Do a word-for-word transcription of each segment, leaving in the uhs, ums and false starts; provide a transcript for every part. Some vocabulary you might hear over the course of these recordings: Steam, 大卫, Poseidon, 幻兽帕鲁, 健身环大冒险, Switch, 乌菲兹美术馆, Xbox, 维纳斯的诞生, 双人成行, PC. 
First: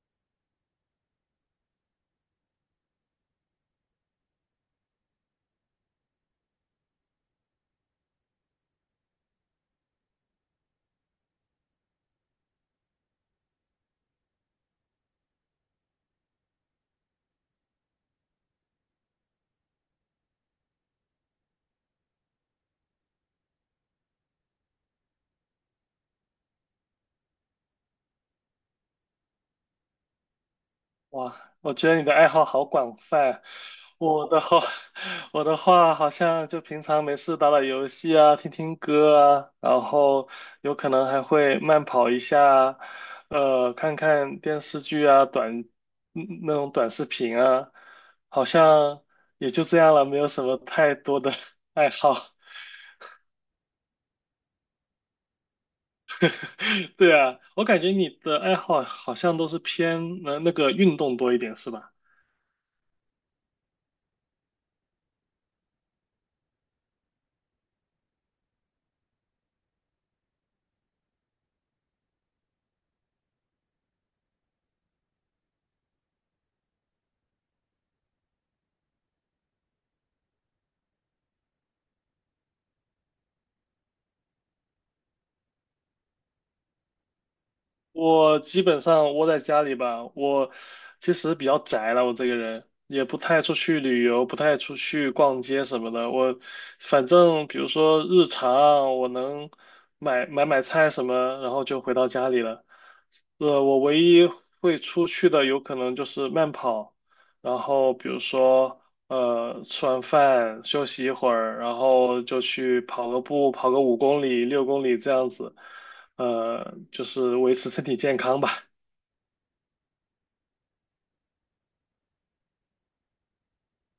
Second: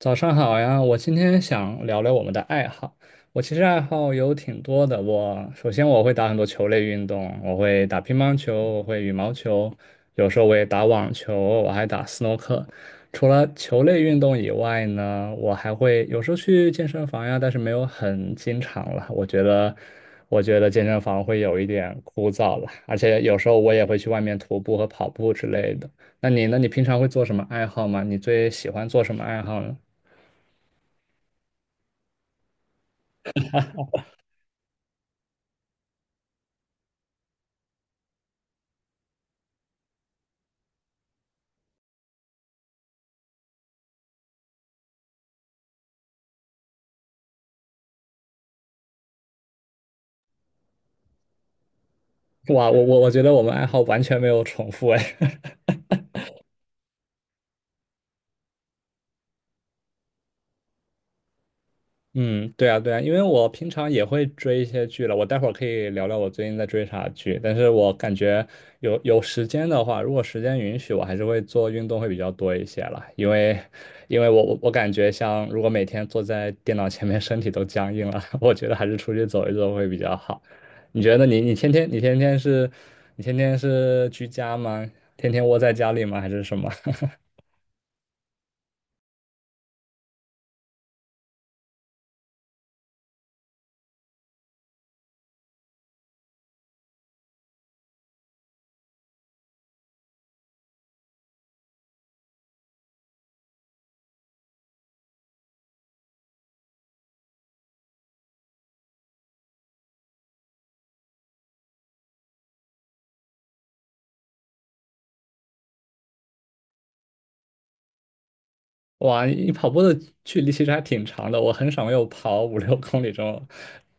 早上好呀，我今天想聊聊我们的爱好。我其实爱好有挺多的，我首先我会打很多球类运动，我会打乒乓球，我会羽毛球，有时候我也打网球，我还打斯诺克。除了球类运动以外呢，我还会有时候去健身房呀，但是没有很经常了。我觉得，我觉得健身房会有一点枯燥了，而且有时候我也会去外面徒步和跑步之类的。那你呢？你平常会做什么爱好吗？你最喜欢做什么爱好呢？哇，我觉得你的爱好好广泛啊。我的话，我的话好像就平常没事打打游戏啊，听听歌啊，然后有可能还会慢跑一下啊，呃，看看电视剧啊，短，嗯那种短视频啊，好像也就这样了，没有什么太多的 爱好。哇，我我我觉得我们爱好完全没有重复哎。对啊，我感觉你的爱好好像都是偏呃那个运动多一点，是吧？嗯，对啊，对啊，因为我平常也会追一些剧了，我待会儿可以聊聊我最近在追啥剧。但是我感觉有有时间的话，如果时间允许，我还是会做运动会比较多一些了，因为因为我我我感觉像如果每天坐在电脑前面，身体都僵硬了，我觉得还是出去走一走会比较好。你觉得你你天天你天天是你天天是居家吗？天天窝在家里吗？还是什么？我基本上窝在家里吧，我其实比较宅了，我这个人也不太出去旅游，不太出去逛街什么的。我反正比如说日常，我能买买买菜什么，然后就回到家里了。呃，我唯一会出去的有可能就是慢跑，然后比如说，呃，吃完饭休息一会儿，然后就去跑个步，跑个五公里、六公里这样子，呃，就是维持身体健康吧。哇，你跑步的距离其实还挺长的，我很少有跑五六公里这么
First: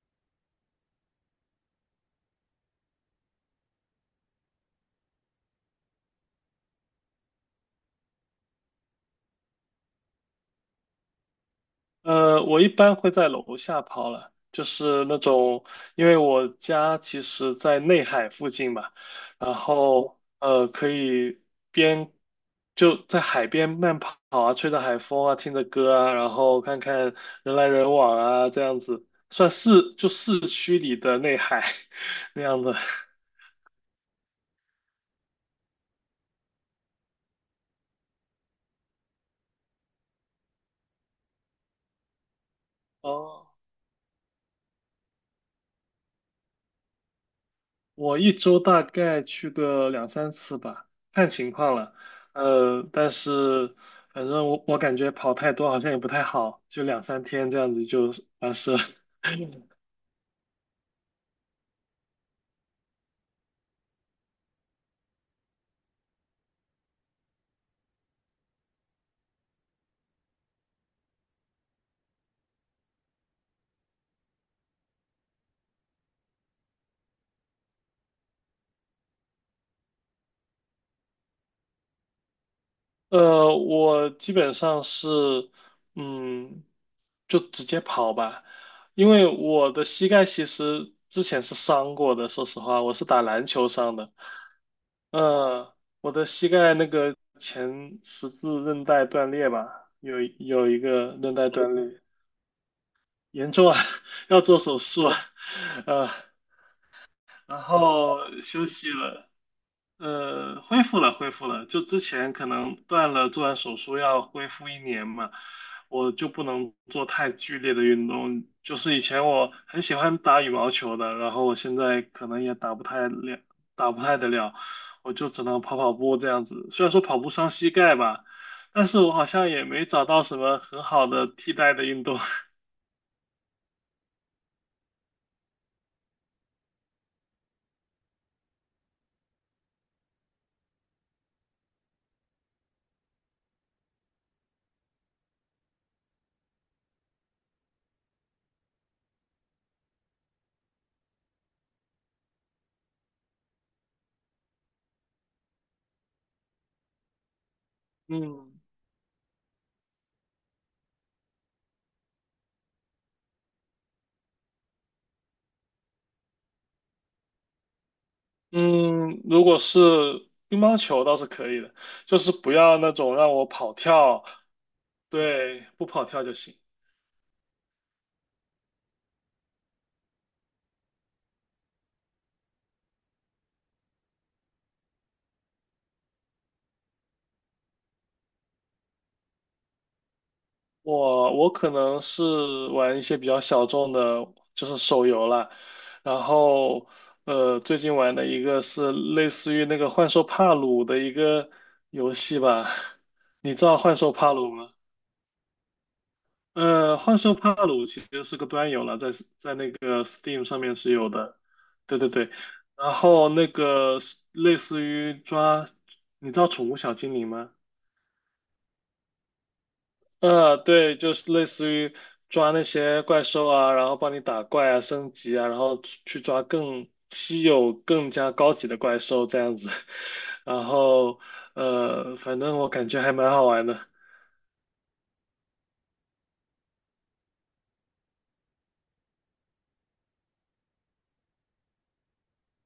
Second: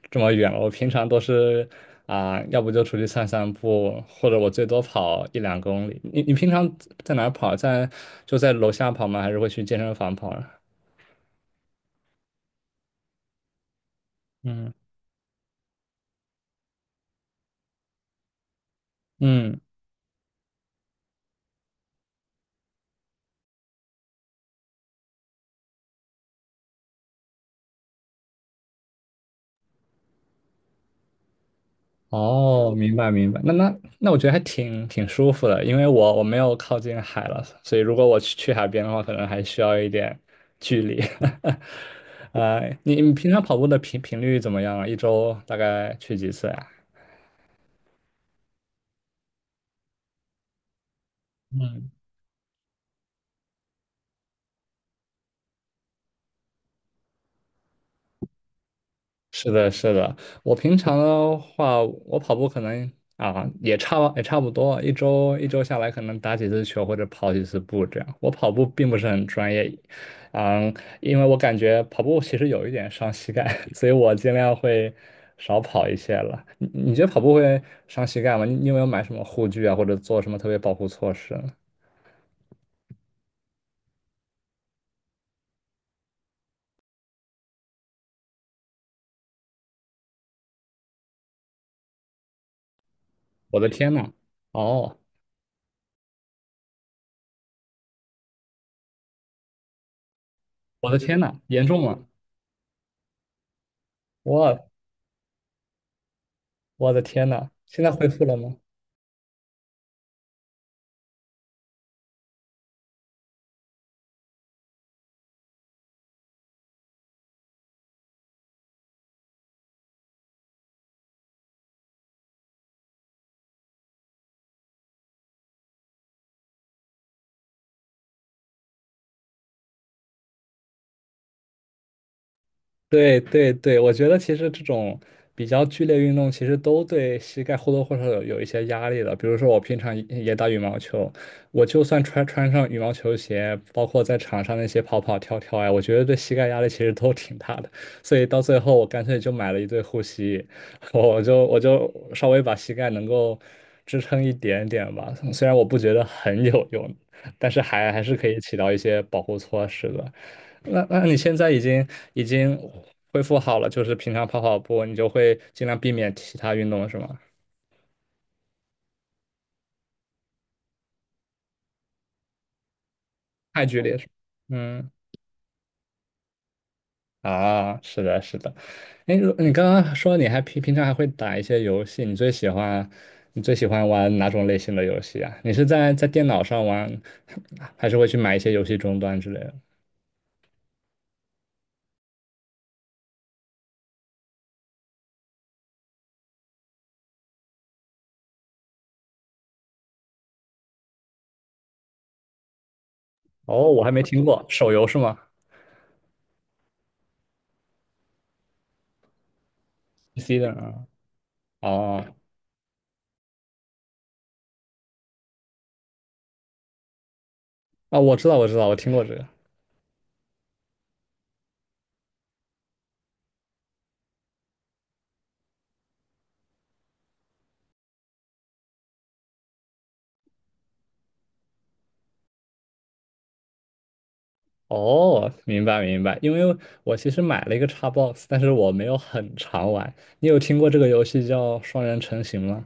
这么远了。我平常都是啊、要不就出去散散步，或者我最多跑一两公里。你你平常在哪儿跑？在就在楼下跑吗？还是会去健身房跑啊？呃，我一般会在楼下跑了，就嗯是那种，因为我家其实在内海附近嘛，然嗯。后呃，可以边就在海边慢跑啊，吹着海风啊，听着歌啊，然后看看人来人往啊，这样子算市就市区里的内海 那样哦，子。明白明白，那那那我觉得还挺挺舒服的，因为我我没有靠近海了，所以如果我去去海边的话，可能还需要一点距离。呃，你你平常哦，跑步的频频率怎么样啊？一周大概去几次呀？我一周大概去个两三次吧，看情况嗯。了。呃，但是反正我我感觉跑太多好像也不太好，就两三天这样子就完事了。是的，是的，我平常的话，我跑步可能啊也差也差不多，一周一周下来可能打几次球或者跑几次步这样。我跑步并不是很专业，嗯，因为我感觉跑步其实有一点伤膝盖，所以我尽量会少跑一些了。你你觉得跑步会伤膝盖吗？你你有没有买什么护具啊，或者做什么特别保护措施呢？呃，我基本上是，嗯，就直接跑吧，因为我的膝盖其实之前是伤过的，说实话，我是打篮我的球天伤呐！的，哦，呃，我的膝盖那个前十字韧带断裂吧，有有一我的个天韧呐，带严断重裂，吗？严重啊，要做我手术啊，呃，我的天呐，然现在恢后复了吗？休息了，呃，恢复了，恢复了。就之前可能断了，做完手术要恢复一年嘛，我就不能做太剧烈的运动。就是以前我很喜欢打羽毛球的，然后我现在可能也打不太了，打不太得了，我就只能跑跑步这样子。虽然说跑步伤膝盖吧，但是我好像也没找到什么很好的替代的运动。对对对，我觉得其实这种比较剧烈运动，其实都对膝盖或多或少有有一些压力的。比如说，我平常也也打羽毛球，我就算穿穿上羽毛球鞋，包括在场上那些跑跑跳跳呀，我觉得对膝盖压力其实都挺大的。所以到最后，我干脆就买了一对护膝，我就我就稍微把膝盖能够支撑一点点吧。虽然我不觉得很有用，但是还还 是可以起嗯。到一些保护措施的。那那你现在已经已经恢复好了，就是平常跑跑步，你就会尽量避免其他运动是吗？嗯，如果是乒乓球倒是可以的，就是不要那种让我太跑剧烈是吗？跳，嗯对，不跑跳就行。啊，是的，是的。哎，如你刚刚说你还平平常还会打一些游戏，你最喜欢你最喜欢玩哪种类型的游戏啊？你是在在电脑上玩，还是会去买一些游戏终端之类的？我我可能是玩一些比较小众的，就是手游啦。然后呃，最近玩的一个是类似于那个幻兽帕鲁的一个游戏吧，你知哦，道我还幻没兽听帕过，鲁吗？手游是吗呃，幻兽帕鲁其实是个端游了，在在那个 ？P C Steam 的上面啊，是有的，对对哦对。然后那个是类似于抓，你知道宠物小精灵吗？啊，我知道，我知道，我听过这个。呃，对，就是类似于抓那些怪兽啊，然后帮你打怪啊、升级啊，然后去去抓更稀有、更加高级的怪兽这样子。然后呃，反正我感觉还蛮好玩的。哦，明白明白，因为我其实买了一个 Xbox，但是我没有很常玩。你有听过这个游戏叫《双人成行》吗？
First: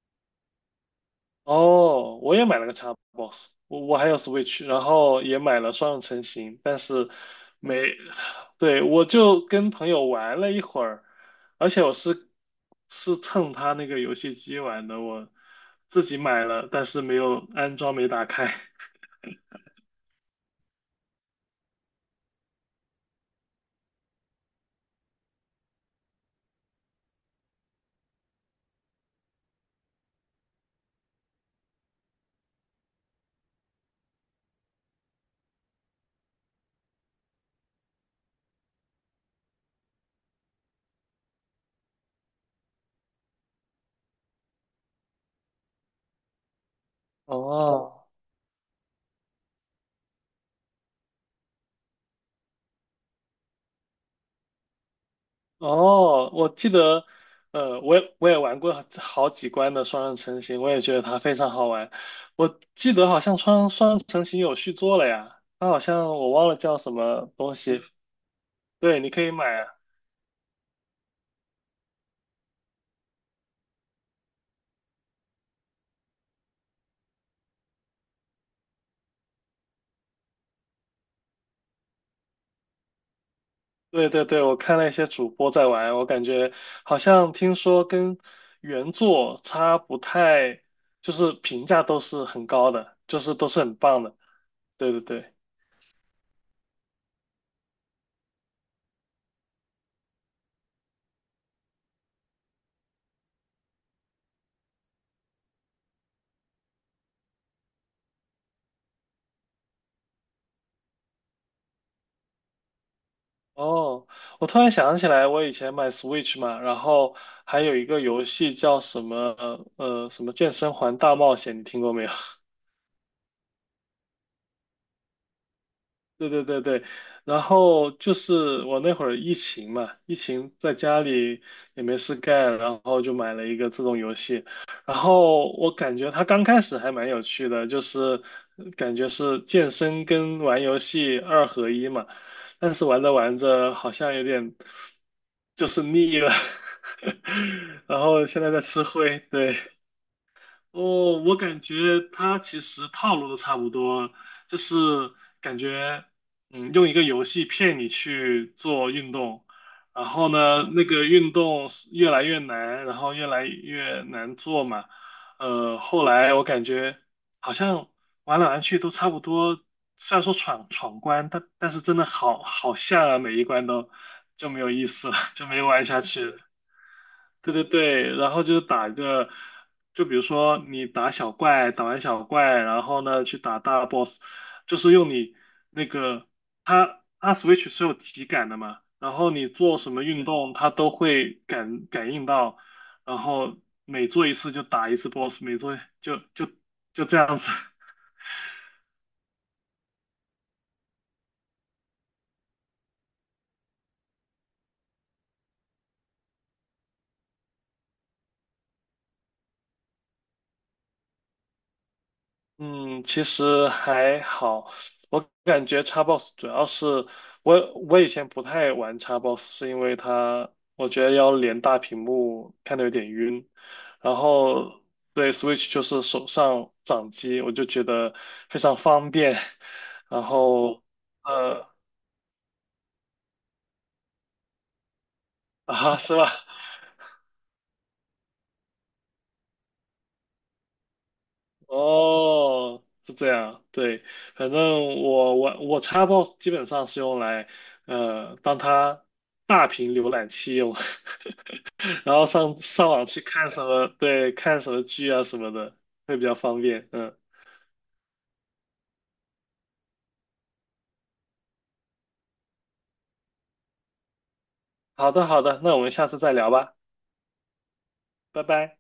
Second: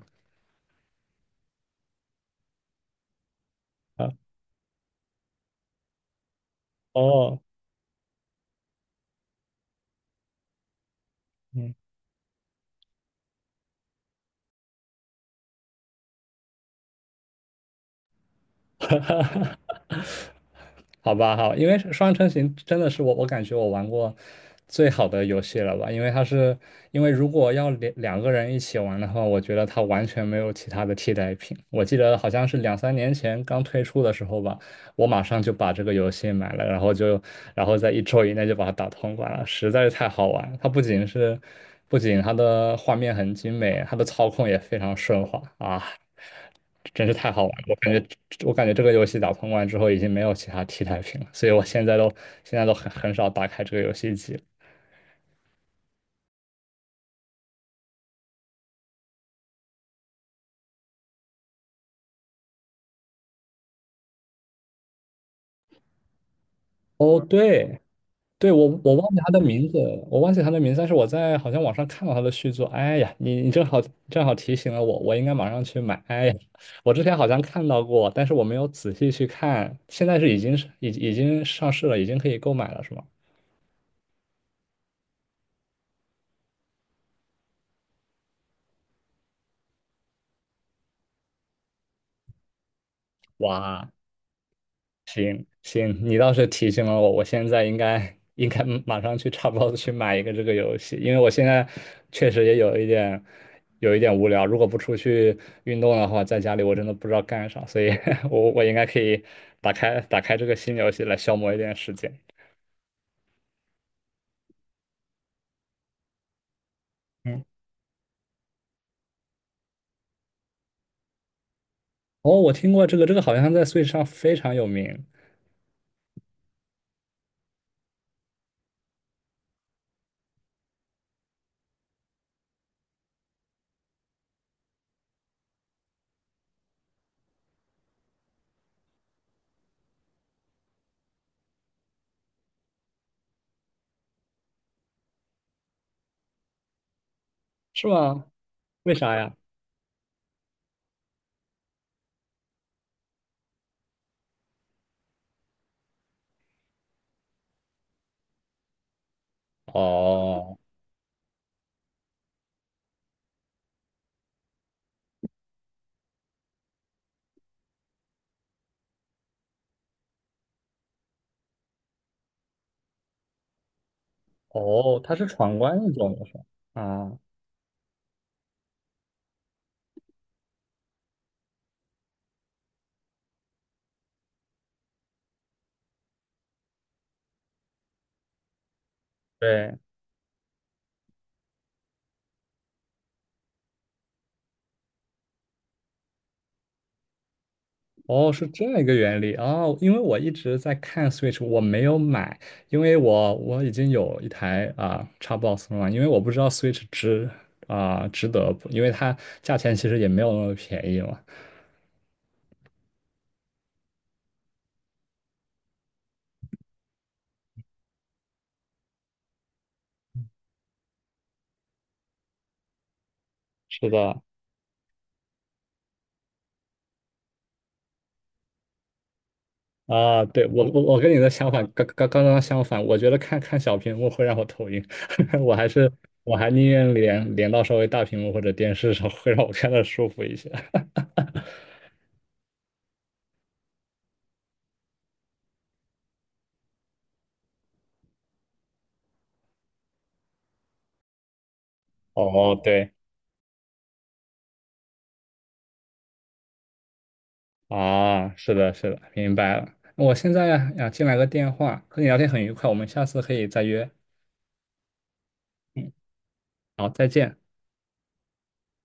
哦，我也买了个 Xbox,我我还啊，有 Switch,然后也买了双人成行，但是哦，没，对，我就跟朋友玩了一会儿，而嗯，且我是是蹭他那个游戏机玩的，我自己买了，但是没有安装，没打开。好吧，好，因为是双人成行》真的是我，我感觉我玩过最好的游戏了吧，因为它是，因为如果要两两个人一起玩的话，我觉得它完全没有其他的替代品。我记得好像是两三年前刚推出的时候吧，我马上就把这个游戏买了，然后就，然后在一周以内就把它打通关了，实在是太好玩了它不仅是，不仅它的画面很精美，它的操控也非常顺滑啊，真是太好玩了。我感哦。觉，我感觉这个游戏打通关之后已经没有其他替代品了，所以我现在都现在都很很少打开这个游戏机了。哦，我记得，呃，我也我也玩过好几关的双人成行，我也觉得它非常好玩。我记得好像双双人成行有续作了呀，它好像我忘了叫什哦，么东对，西。对，我我对，忘你记可以他的买名啊。字，我忘记他的名字，但是我在好像网上看到他的续作。哎呀，你你正好正好提醒了我，我应该马上去买。哎呀，我之前好像看到过，但是我没有仔细去看。现在是已经是已已经上市了，已经可以购买了，是吗？对对对，我看了一些主播在玩，我感觉好像听说跟原作差不太，就是评价都是很高的，就是都是很哇，棒的。对对对。行，你倒是提醒了我，我现在应该应该马上去差不多去买一个这个游戏，因为我现在确实也有一点有一点无聊，如果不出去运动的话，在家里我真的不知道干啥，所以 我我应该可以打开打开这个新游戏来消磨一点时间。哦，我突然想起来，我以前买 Switch 嘛，然后嗯，还有一个游戏叫什么呃什么健身环大冒险，你听过没有？哦，我听过这个，这个好像在 Switch 上非常有名，对对对对，然后就是我那会儿疫情嘛，疫情在家里也没事干，然后就买了一个这种游戏，然后我感觉它刚开始还蛮有趣的，就是呃感觉是健身跟玩游戏二合一嘛，但是玩着玩着好像有点就是腻了，是然吗？后现在在吃为啥灰，呀？对。哦，我感觉它其实套路都差不多，就是感觉，嗯，用一个游戏骗你去做运动，然后哦呢，那个运动是越来越难，然后越来越难做嘛，呃，后来我感觉好像玩来玩去都差不多，虽然说闯闯关，但但是真的好好像啊，每一关都就没有意哦，思它了，是就闯没关玩那下种游去戏了。啊。对对对，然后就是打一个，就比如说你打小怪，打完小怪，然后呢去打大 boss,就是用你那个它它 Switch 是有体感的嘛，然后你对，做什么运动，它都会感感应到，然后每做一次就打一次 boss,每做就就就这样子。哦，是这样一个原理哦，因为我一直在看 Switch，我没有买，因为我我已经有一台啊、Xbox 了嘛，因为我不知道 Switch 值啊、值得不，因为它价钱其实也没有那么便宜嘛。嗯，其实还好，我感觉 Xbox 主要是我我以前不太玩 Xbox,是因为它我觉得要连大屏幕看的有点晕，是然的，后对 Switch 就是手上掌机，我就觉得非常方便，然啊、对，我我后我跟你的想法呃刚刚刚刚相反，我觉得看看小屏幕会让我头晕，我还是啊是吧？我还宁愿连连到稍微大屏幕或者电视上，会让我看的舒服一些。哦，是这样，对，反正我我我 Xbox 基本上是用来呃当它大屏浏览器用。然后哦，上上对，网去看什么，对，看什么剧啊什么的，会比较方便。嗯，啊，是的，是的，明白了。我现在呀，进来个电话，和你聊天很愉快，我们下次可以再约。好的好的，那我们下次再聊吧，好，再见。拜拜。